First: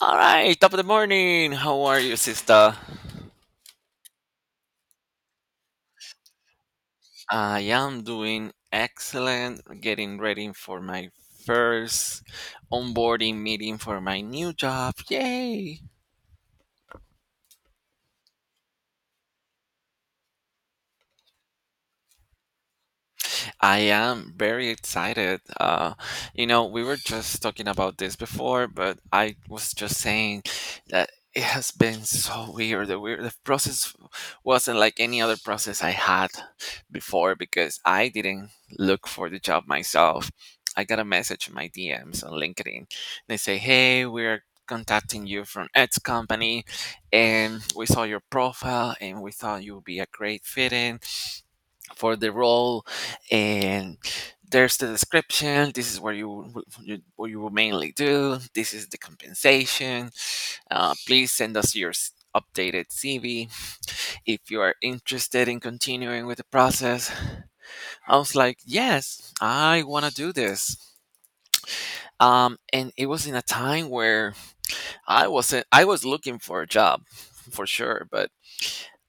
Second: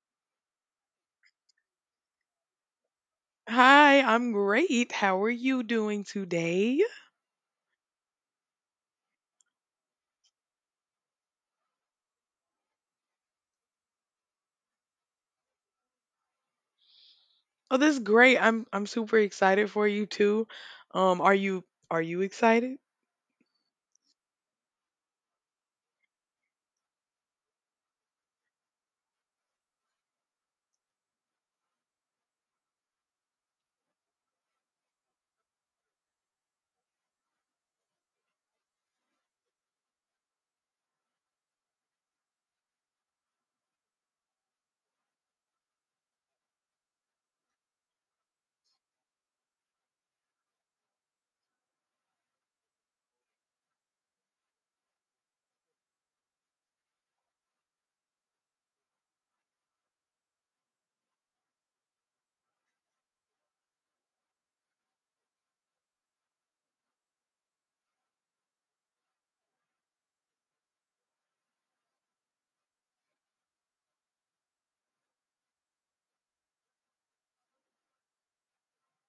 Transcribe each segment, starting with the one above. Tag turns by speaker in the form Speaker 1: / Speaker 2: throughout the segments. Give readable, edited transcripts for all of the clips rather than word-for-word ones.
Speaker 1: All right, top of the morning. How are you, sister?
Speaker 2: Hi, I'm great. How are you doing today?
Speaker 1: I am doing excellent. Getting ready for my first onboarding meeting for my new job. Yay!
Speaker 2: Oh, this is great. I'm super excited for you too. Are you are you excited?
Speaker 1: I am very excited. We were just talking about this before, but I was just saying that it has been so weird. The process wasn't like any other process I had before because I didn't look for the job myself. I got a message in my DMs on LinkedIn. They say, "Hey, we're contacting you from X company, and we saw your profile, and we thought you would be a great fit in" for the role. And there's the description. This is where you, you, what you will mainly do. This is the compensation. Please send us your updated CV if you are interested in continuing with the process. I was like, yes, I want to do this. And it was in a time where I wasn't I was looking for a job for sure, but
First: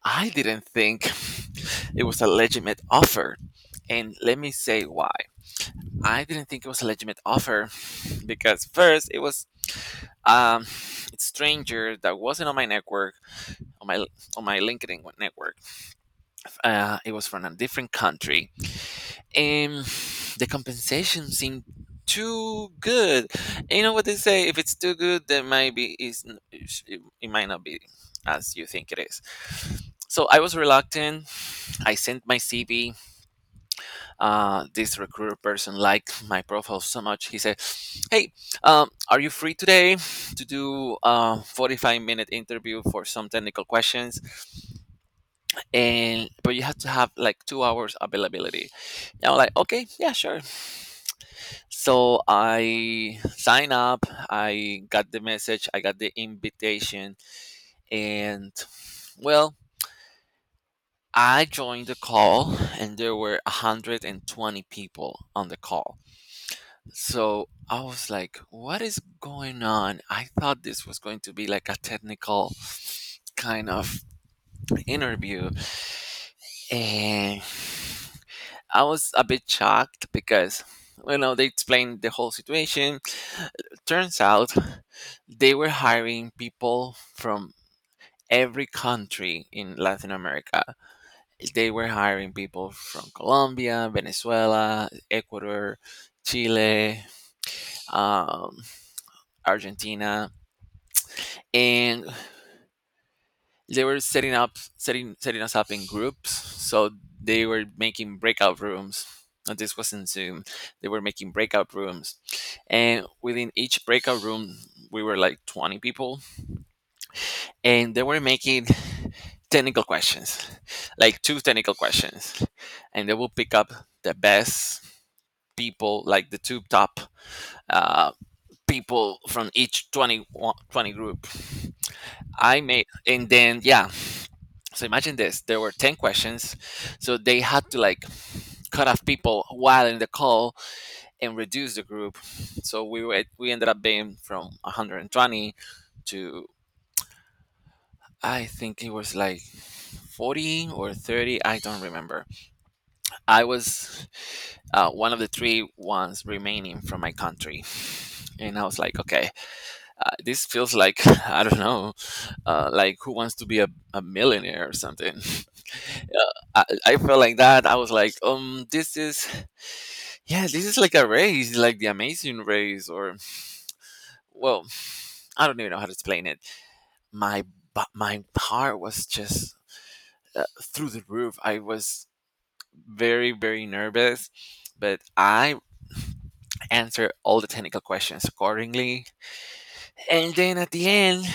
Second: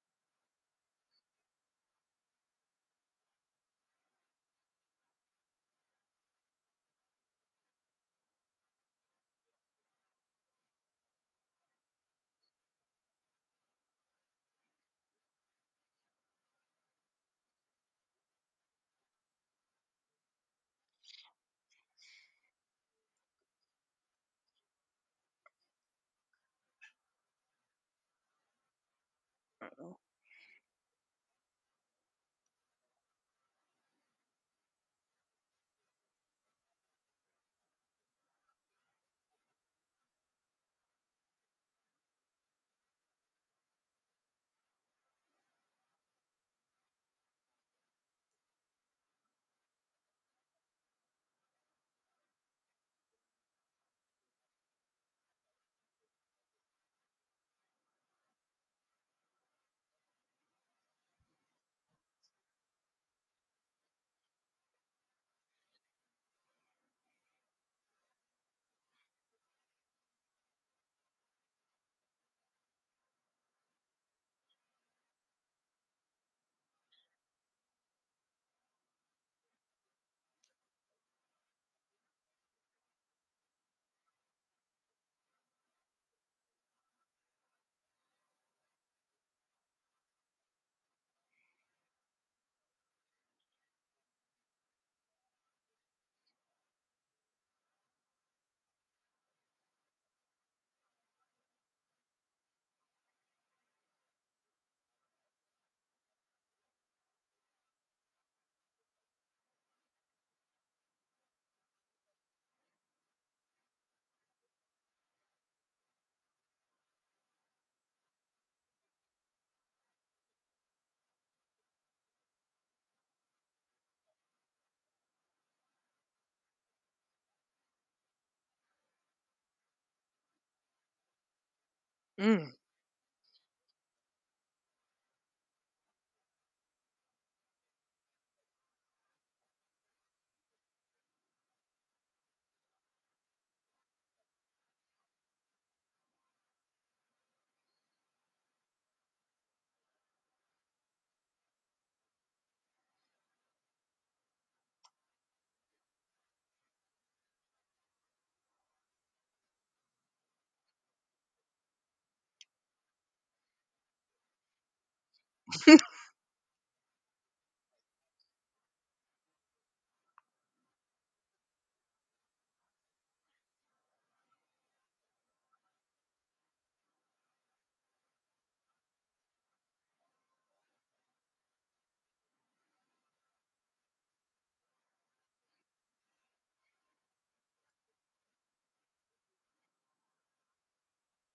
Speaker 1: I didn't think it was a legitimate offer. And let me say why I didn't think it was a legitimate offer. Because first, it was um it's stranger that wasn't on my network, on my on my LinkedIn network. It was from a different country, and the compensation seemed too good. And you know what they say? If it's too good, then maybe it might not be as you think it is.
Speaker 2: Oh.
Speaker 1: So I was reluctant. I sent my CV. This recruiter person liked my profile so much. He said, "Hey, are you free today to do a 45-minute interview for some technical questions? And but you have to have like 2 hours availability." And I'm like, "Okay, yeah, sure." So I sign up. I got the message. I got the invitation, and well, I joined the call, and there were 120 people on the call. So I was like, what is going on? I thought this was going to be like a technical kind of interview. And I was a bit shocked because, they explained the whole situation. Turns out they were hiring people from every country in Latin America. They were hiring people from Colombia, Venezuela, Ecuador, Chile, um, Argentina. And they were setting us up in groups. So they were making breakout rooms, and this was not Zoom. They were making breakout rooms, and within each breakout room we were like 20 people. And they were making technical questions, like two technical questions, and they will pick up the best people, like the two top uh, people from each 20, 20 group.
Speaker 2: Mm.
Speaker 1: I made, and then yeah. So imagine this: there were 10 questions, so they had to like cut off people while in the call and reduce the group. So we ended up being from 120 to, I think it was like 40 or 30. I don't remember. I was one of the three ones remaining from my country. And I was like, okay, this feels like, I don't know, like who wants to be a millionaire or something. I felt like that. I was like, this is, yeah, this is like a race, like the Amazing Race, or, well, I don't even know how to explain it. My my heart was just, through the roof. I was very, very nervous, but I answered all the technical questions accordingly. And then at the end,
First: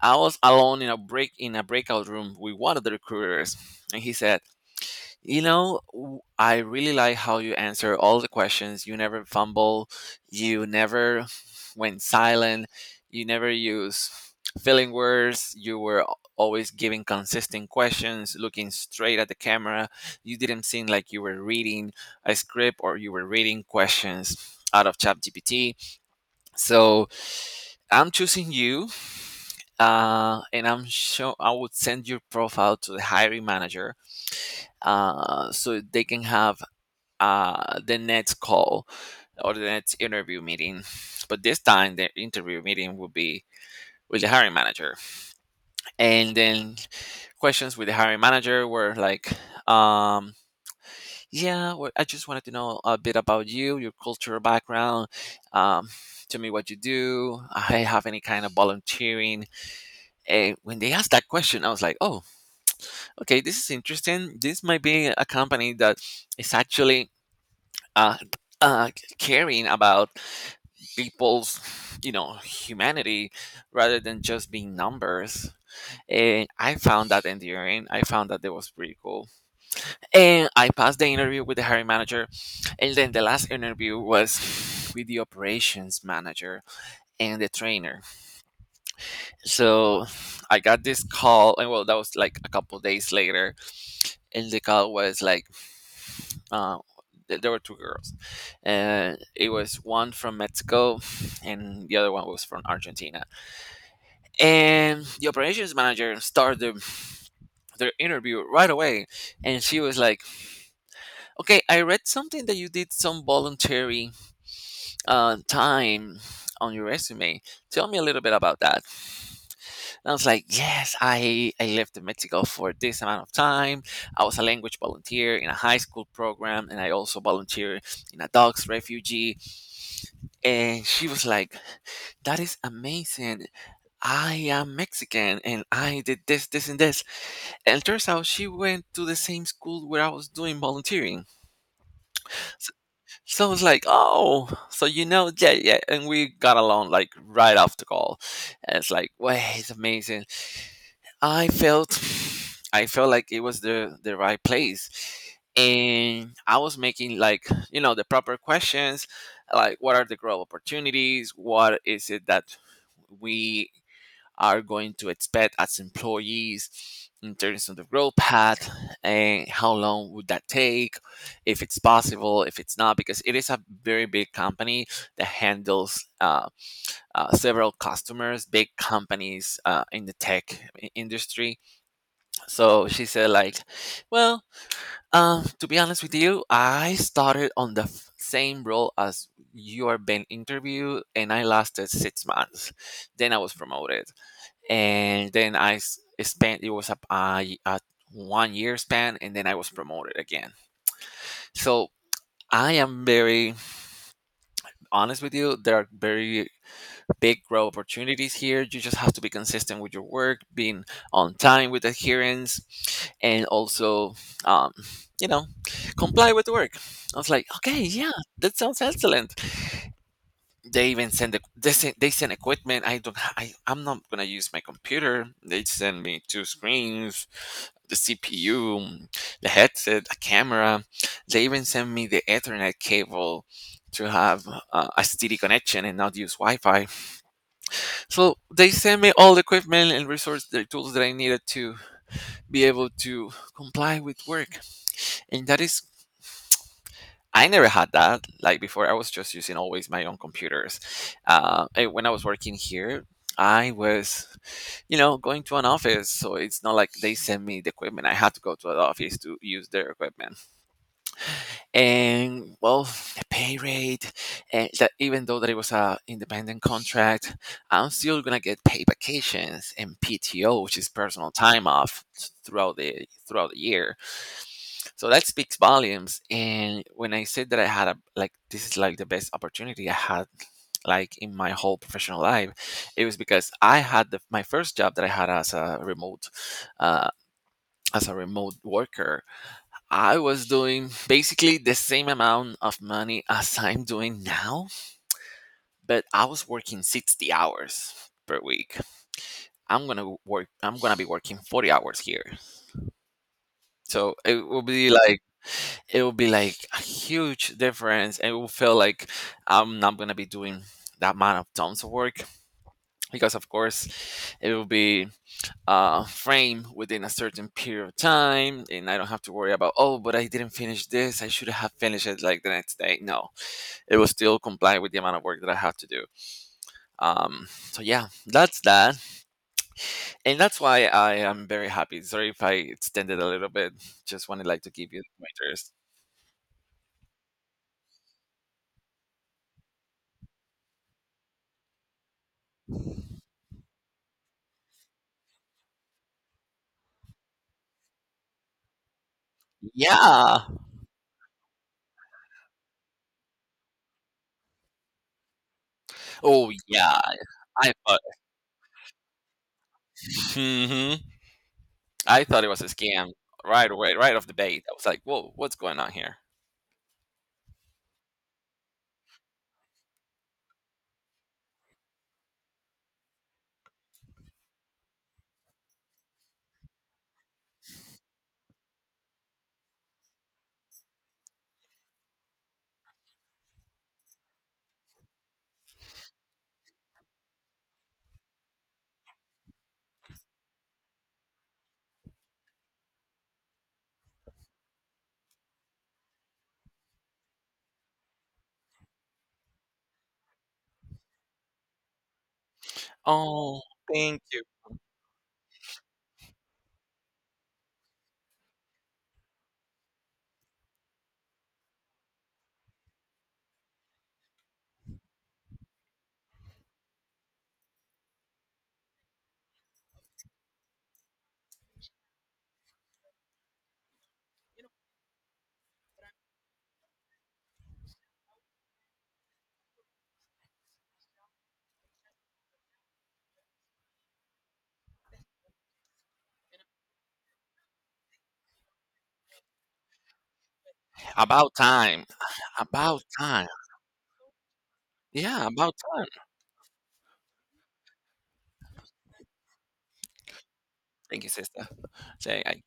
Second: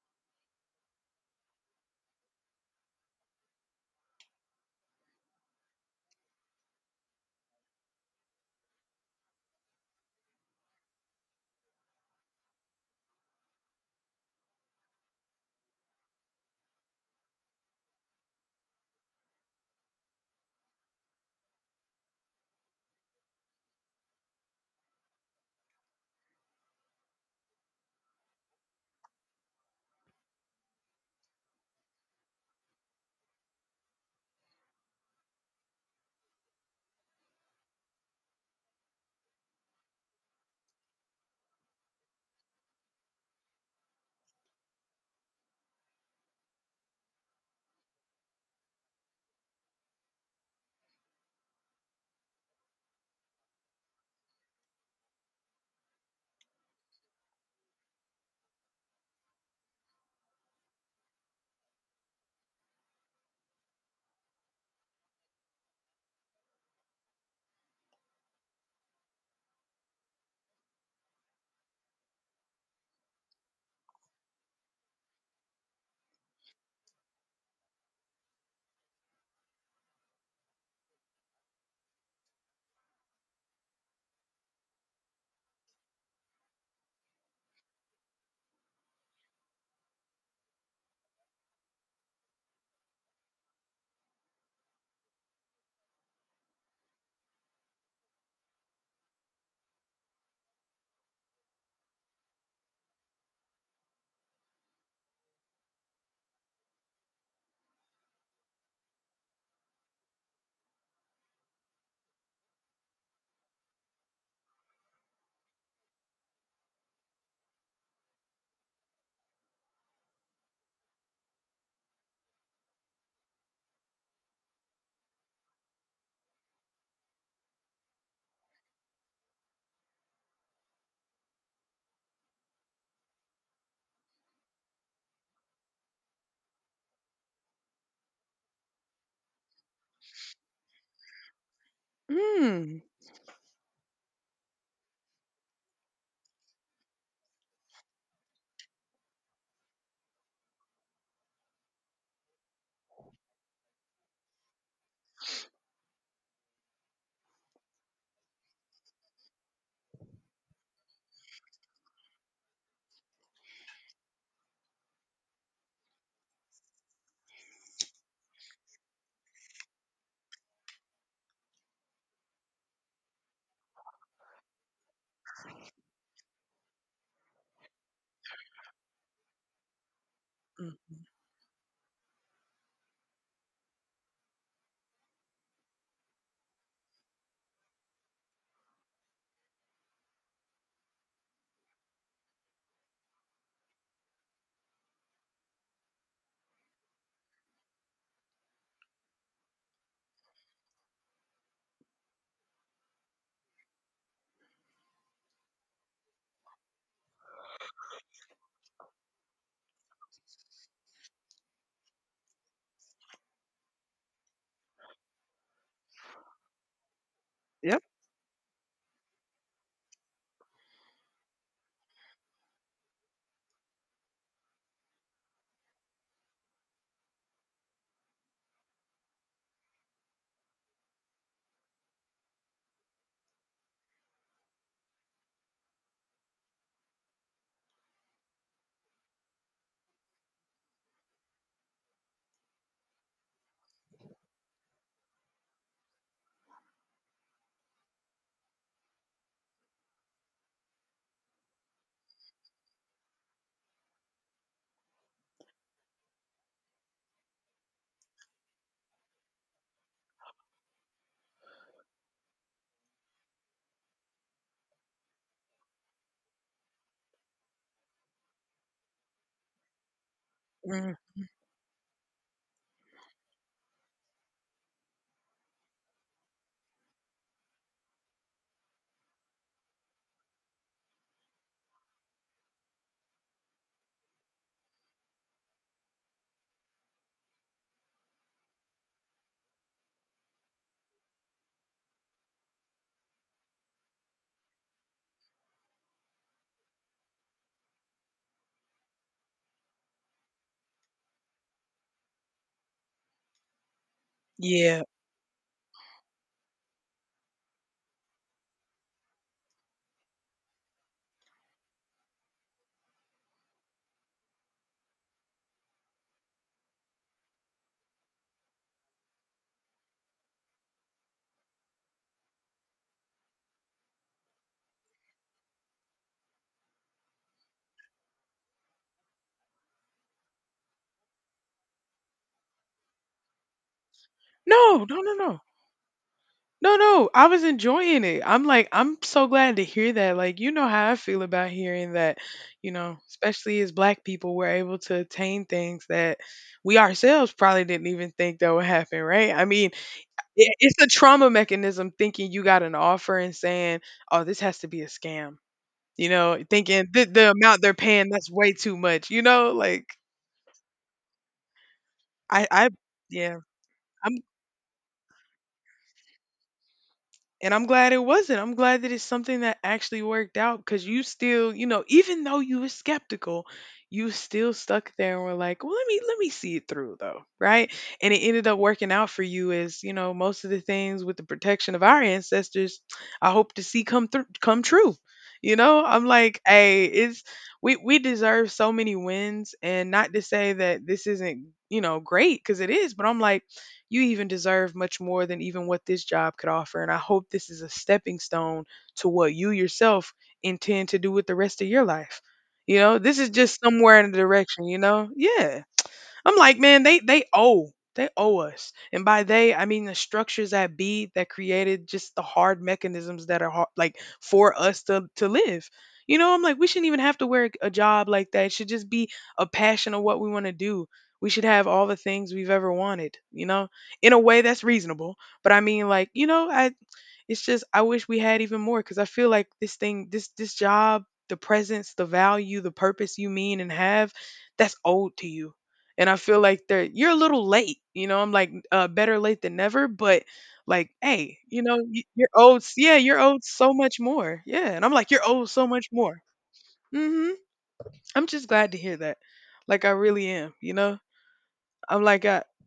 Speaker 1: I was alone in a breakout room with one of the recruiters, and he said, "You know, I really like how you answer all the questions. You never fumble, you never went silent, you never use feeling words, you were always giving consistent questions, looking straight at the camera. You didn't seem like you were reading a script or you were reading questions out of ChatGPT. So I'm choosing you. And I'm sure I would send your profile to the hiring manager, so they can have, the next call or the next interview meeting. But this time, the interview meeting will be with the hiring manager." And then questions with the hiring manager were like, um, yeah, well, I just wanted to know a bit about you, your cultural background, um, tell me what you do. I have any kind of volunteering. And when they asked that question, I was like, oh, okay, this is interesting. This might be a company that is actually, uh, uh, caring about people's, humanity, rather than just being numbers. And I found that endearing. I found that that was pretty cool. And I passed the interview with the hiring manager, and then the last interview was with the operations manager and the trainer. So I got this call, and well, that was like a couple days later. And the call was like, uh, there were two girls, and it was one from Mexico, and the other one was from Argentina. And the operations manager started their interview right away. And she was like, "Okay, I read something that you did some voluntary, time on your resume. Tell me a little bit about that." And I was like, "Yes, I lived in Mexico for this amount of time. I was a language volunteer in a high school program, and I also volunteered in a dog's refugee." And she was like, "That is amazing. I am Mexican and I did this, this, and this." And it turns out she went to the same school where I was doing volunteering. So,
Speaker 2: Mm.
Speaker 1: so I was like, oh, so you know, yeah, yeah. And we got along like right off the call. And it's like, wow, it's amazing. I felt, I felt like it was the right place. And I was making, like, you know, the proper questions, like what are the growth opportunities? What is it that we are going to expect as employees in terms of the growth path, and how long would that take, if it's possible, if it's not, because it is a very big company that handles, several customers, big companies, in the tech
Speaker 2: Mm.
Speaker 1: industry. So she said like, well, to be honest with you, I started on the same role as you are being interviewed, and I lasted 6 months, then I was promoted. And then spent, it was a 1 year span, and then I was promoted again. So I am very honest with you. There are very big growth opportunities here. You just have to be consistent with your work, being on time with adherence, and also, um, you know, comply with work. I was like, okay,
Speaker 2: Yep.
Speaker 1: yeah, that sounds excellent. They even they send equipment. I don't, I'm not gonna use my computer. They send me two screens, the CPU, the headset, a camera. They even send me the ethernet cable to have, a steady connection and not use wi-fi. So they send me all the equipment and resources, the tools that I needed to be able to comply with work. And that is, I never had that. Like before, I was just using always my own computers. And when I was working here, I was, you know, going to an office. So it's not like they sent me the equipment. I had to go to an office to use their equipment. And well, the pay rate, and that, even though that it was a independent contract, I'm still gonna get paid vacations and PTO, which is
Speaker 2: Mm.
Speaker 1: personal time off throughout the year. So that speaks volumes. And when I said that I had a, like, this is like the best opportunity I had, like, in my whole professional life, it was because I had my first job that I had as a remote, uh, as a remote worker. I was doing basically the same amount of money as I'm doing now, but I was working 60 hours per week. I'm gonna be working 40 hours here. So
Speaker 2: Yeah.
Speaker 1: it will be like a huge difference, and it will feel like I'm not going to be doing that amount of tons of work, because of course it will be, framed within a certain period of time, and I don't have to worry about, oh, but I didn't finish this, I should have finished it like the next day. No, it will still comply with the amount of work that I have to do. um, so yeah, that's that. And that's why I am very happy. Sorry if I extended a little bit. Just wanted like to
Speaker 2: No,
Speaker 1: give
Speaker 2: no,
Speaker 1: you
Speaker 2: no, no. No, no. I was enjoying it. I'm like, I'm so glad to hear that. Like, you know how I feel about hearing that, you know,
Speaker 1: pointers.
Speaker 2: especially as black people, we're able to attain things that we ourselves probably didn't even think that would happen, right? I mean, yeah,
Speaker 1: Yeah.
Speaker 2: it's a trauma mechanism thinking you got an offer and saying, "Oh, this has to be a scam." You know,
Speaker 1: Oh
Speaker 2: thinking
Speaker 1: yeah,
Speaker 2: the amount
Speaker 1: I
Speaker 2: they're
Speaker 1: thought,
Speaker 2: paying, that's way too much. You know, like
Speaker 1: mhm, I thought
Speaker 2: I
Speaker 1: it was a
Speaker 2: I
Speaker 1: scam
Speaker 2: yeah,
Speaker 1: right away, right
Speaker 2: I'm
Speaker 1: off the bat. I was like, "Whoa, what's going on here?"
Speaker 2: and I'm glad it wasn't. I'm glad that it's something that actually worked out because you still, you know, even though you were skeptical, you still stuck there and were like, well, let me see it through though, right? And it ended up working out for you as, you know, most of the things with the protection of our ancestors, I hope to see come through come true. You know, I'm like, hey, it's we deserve so many wins and not to say that this isn't, you know, great because it is, but I'm like you even deserve much more than even what this job could offer. And I hope this is a stepping stone to what you yourself intend to do with the rest of your life. You know, this is just
Speaker 1: Oh,
Speaker 2: somewhere in the
Speaker 1: thank you.
Speaker 2: direction, you know? Yeah. I'm like, man, they owe us, and by they I mean the structures that be that created just the hard mechanisms that are hard, like for us to live. You know, I'm like, we shouldn't even have to work a job like that. It should just be a passion of what we want to do. We should have all the things we've ever wanted, you know, in a way that's reasonable. But I mean, like, you know, I it's just I wish we had even more because I feel like this thing, this job, the presence, the value, the purpose you mean and have, that's old to you. And I feel like they're you're a little late, you know. I'm like better late than never, but like, hey,
Speaker 1: About
Speaker 2: you know,
Speaker 1: time.
Speaker 2: you're owed, yeah,
Speaker 1: About
Speaker 2: you're owed
Speaker 1: time.
Speaker 2: so much more, yeah. And I'm like, you're
Speaker 1: Yeah,
Speaker 2: owed so
Speaker 1: about
Speaker 2: much
Speaker 1: time.
Speaker 2: more. Hmm. I'm just glad to hear that. Like I really am, you know.
Speaker 1: Thank you, sister.
Speaker 2: I'm like
Speaker 1: Say,
Speaker 2: I,
Speaker 1: I,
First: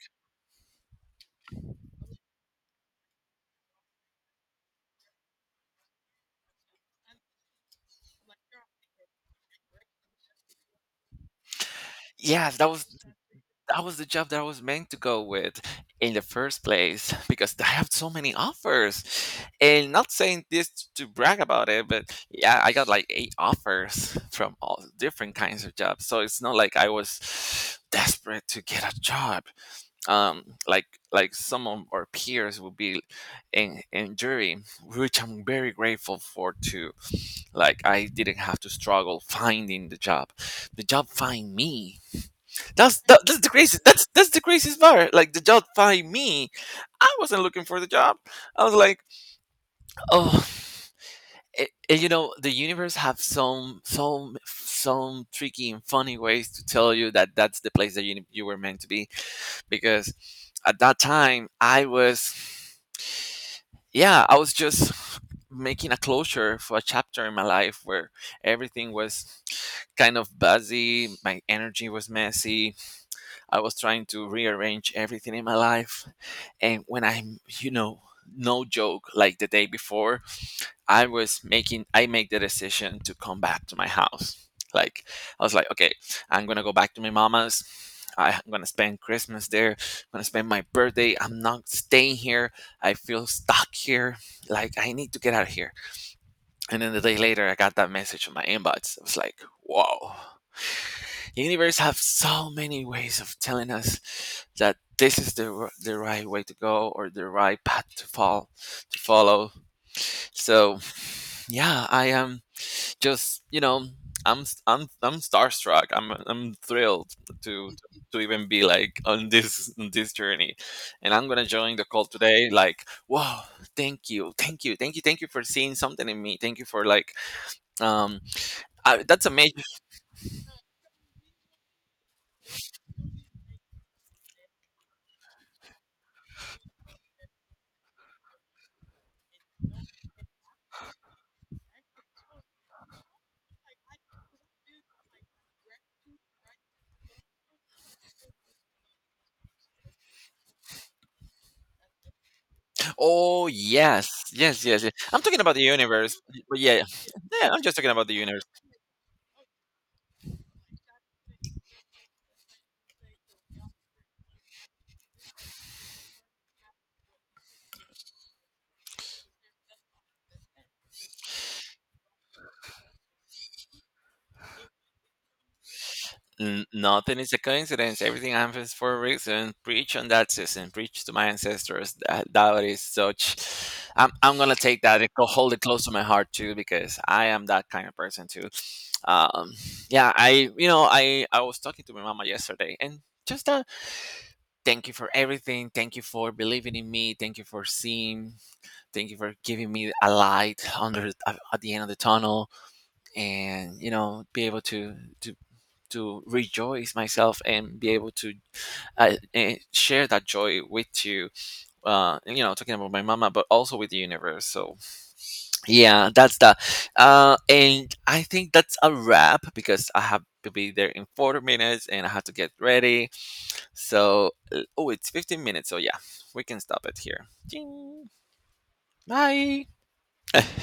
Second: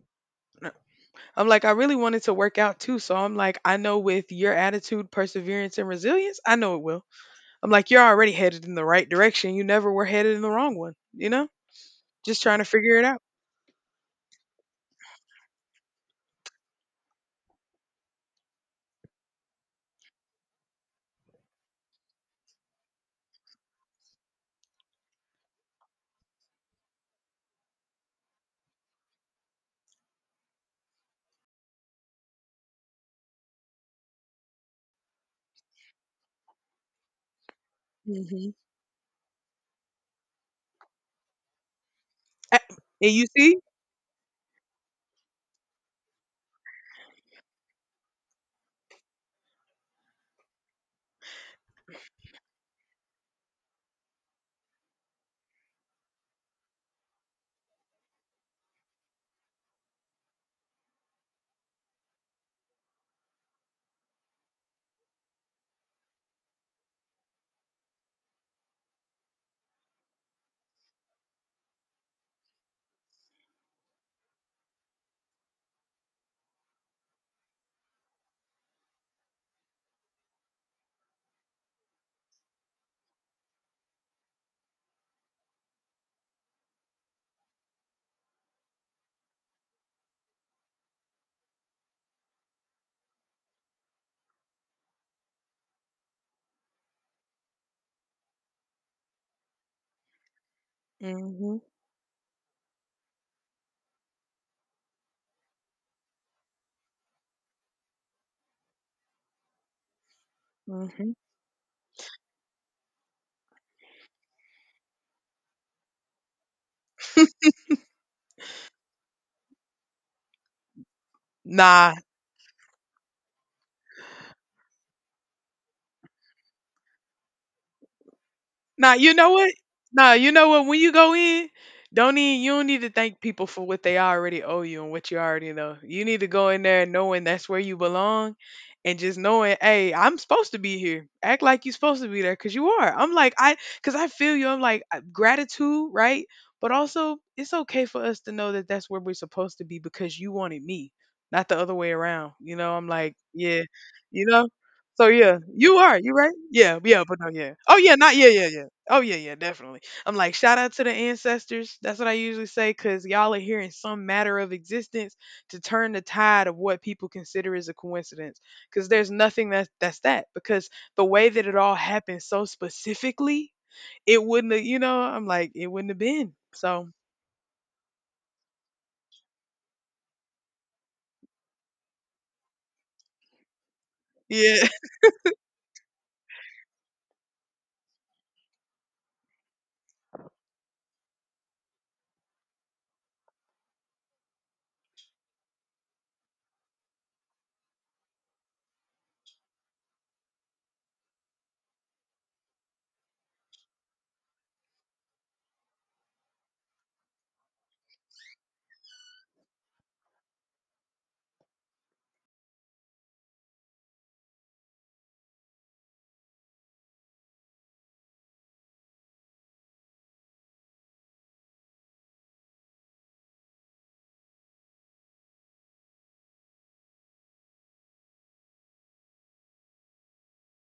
Speaker 2: I'm like, I really wanted to work out too. So I'm like, I know with your attitude, perseverance, and resilience, I know it will. I'm like, you're already headed in the right direction. You never were headed in the wrong one, you know? Just
Speaker 1: yes,
Speaker 2: trying to
Speaker 1: that was
Speaker 2: figure it out.
Speaker 1: that was the job that I was meant to go with in the first place because I have so many offers. And not saying this to brag about it, but yeah, I got like eight offers from all different kinds of jobs. So it's not like I was desperate to get a job. Um, like like some of our peers will be in jury, which I'm very grateful for too. Like I didn't
Speaker 2: Hmm.
Speaker 1: have to struggle finding the job. The job find me that's
Speaker 2: And
Speaker 1: that,
Speaker 2: you
Speaker 1: that's the
Speaker 2: see?
Speaker 1: craziest. That's the craziest part. Like the job find me, I wasn't looking for the job. I was like, oh, you know, the universe have some tricky and funny ways to tell you that that's the place that you were meant to be. Because at that time, yeah, I was just making a closure for a chapter in my life where everything was kind of buzzy. My energy was messy. I was trying to rearrange everything in my life. And when I'm, you know, no joke, like the day before, I made the decision to come back to my house. Like, I was like, okay, I'm going to go back to my mama's. I'm going to spend Christmas there. I'm going to spend my birthday. I'm not staying here. I feel stuck here. Like, I need to get out of here. And then the day later, I got that message in my inbox. I was like, whoa, the
Speaker 2: Hmm.
Speaker 1: universe have so many ways of telling us that this is the right way to go or the right path to fall to follow. So
Speaker 2: Hmm.
Speaker 1: yeah, I am just, you know, i'm I'm I'm starstruck. I'm thrilled to to even be like on this journey. And I'm gonna join the
Speaker 2: Nah.
Speaker 1: call today. Like, whoa, thank you for seeing something in me. Thank you for like um
Speaker 2: Nah,
Speaker 1: I,
Speaker 2: you
Speaker 1: that's
Speaker 2: know what?
Speaker 1: amazing.
Speaker 2: Nah, you know what? When you go in, don't need you don't need to thank people for what they already owe you and what you already know. You need to go in there knowing that's where you belong, and just knowing, hey, I'm supposed to be here. Act like you're supposed to be there, cause you are. I'm like I, cause I feel you. I'm like gratitude, right? But also, it's okay for us to know that that's where we're supposed to be because you wanted me, not the other way around. You know, I'm like,
Speaker 1: Oh,
Speaker 2: yeah,
Speaker 1: yes.
Speaker 2: you know.
Speaker 1: Yes, yes, yes.
Speaker 2: So
Speaker 1: I'm
Speaker 2: yeah,
Speaker 1: talking about the
Speaker 2: you are. You
Speaker 1: universe.
Speaker 2: right?
Speaker 1: But
Speaker 2: Yeah,
Speaker 1: yeah,
Speaker 2: yeah, but no,
Speaker 1: yeah,
Speaker 2: yeah.
Speaker 1: I'm just
Speaker 2: Oh
Speaker 1: talking
Speaker 2: yeah,
Speaker 1: about the
Speaker 2: not yeah,
Speaker 1: universe.
Speaker 2: yeah, yeah. Oh yeah, yeah, definitely. I'm like, shout out to the ancestors. That's what I usually say, cause y'all are here in some matter of existence to turn the tide of what people consider is a coincidence. Cause there's nothing that that's that. Because the way that it all happened so specifically, it wouldn't have, you know, I'm like, it wouldn't have been. So
Speaker 1: Nothing is a coincidence. Everything happens for a reason. Preach on that system. Preach to my ancestors. That is such. I'm going to
Speaker 2: yeah.
Speaker 1: take that and hold it close to my heart too, because I am that kind of person too. Um, yeah, you know, I was talking to my mama yesterday and just thank you for everything. Thank you for believing in me. Thank you for seeing. Thank you for giving me a light under at the end of the tunnel, and you know, be able to to to rejoice myself and be able to share that joy with you. You know, talking about my mama, but also with the universe. So yeah, that's the and I think that's a wrap because I have to be there in 40 minutes and I have to get ready. So, oh, it's 15 minutes. So, yeah, we can stop it here. Ding. Bye.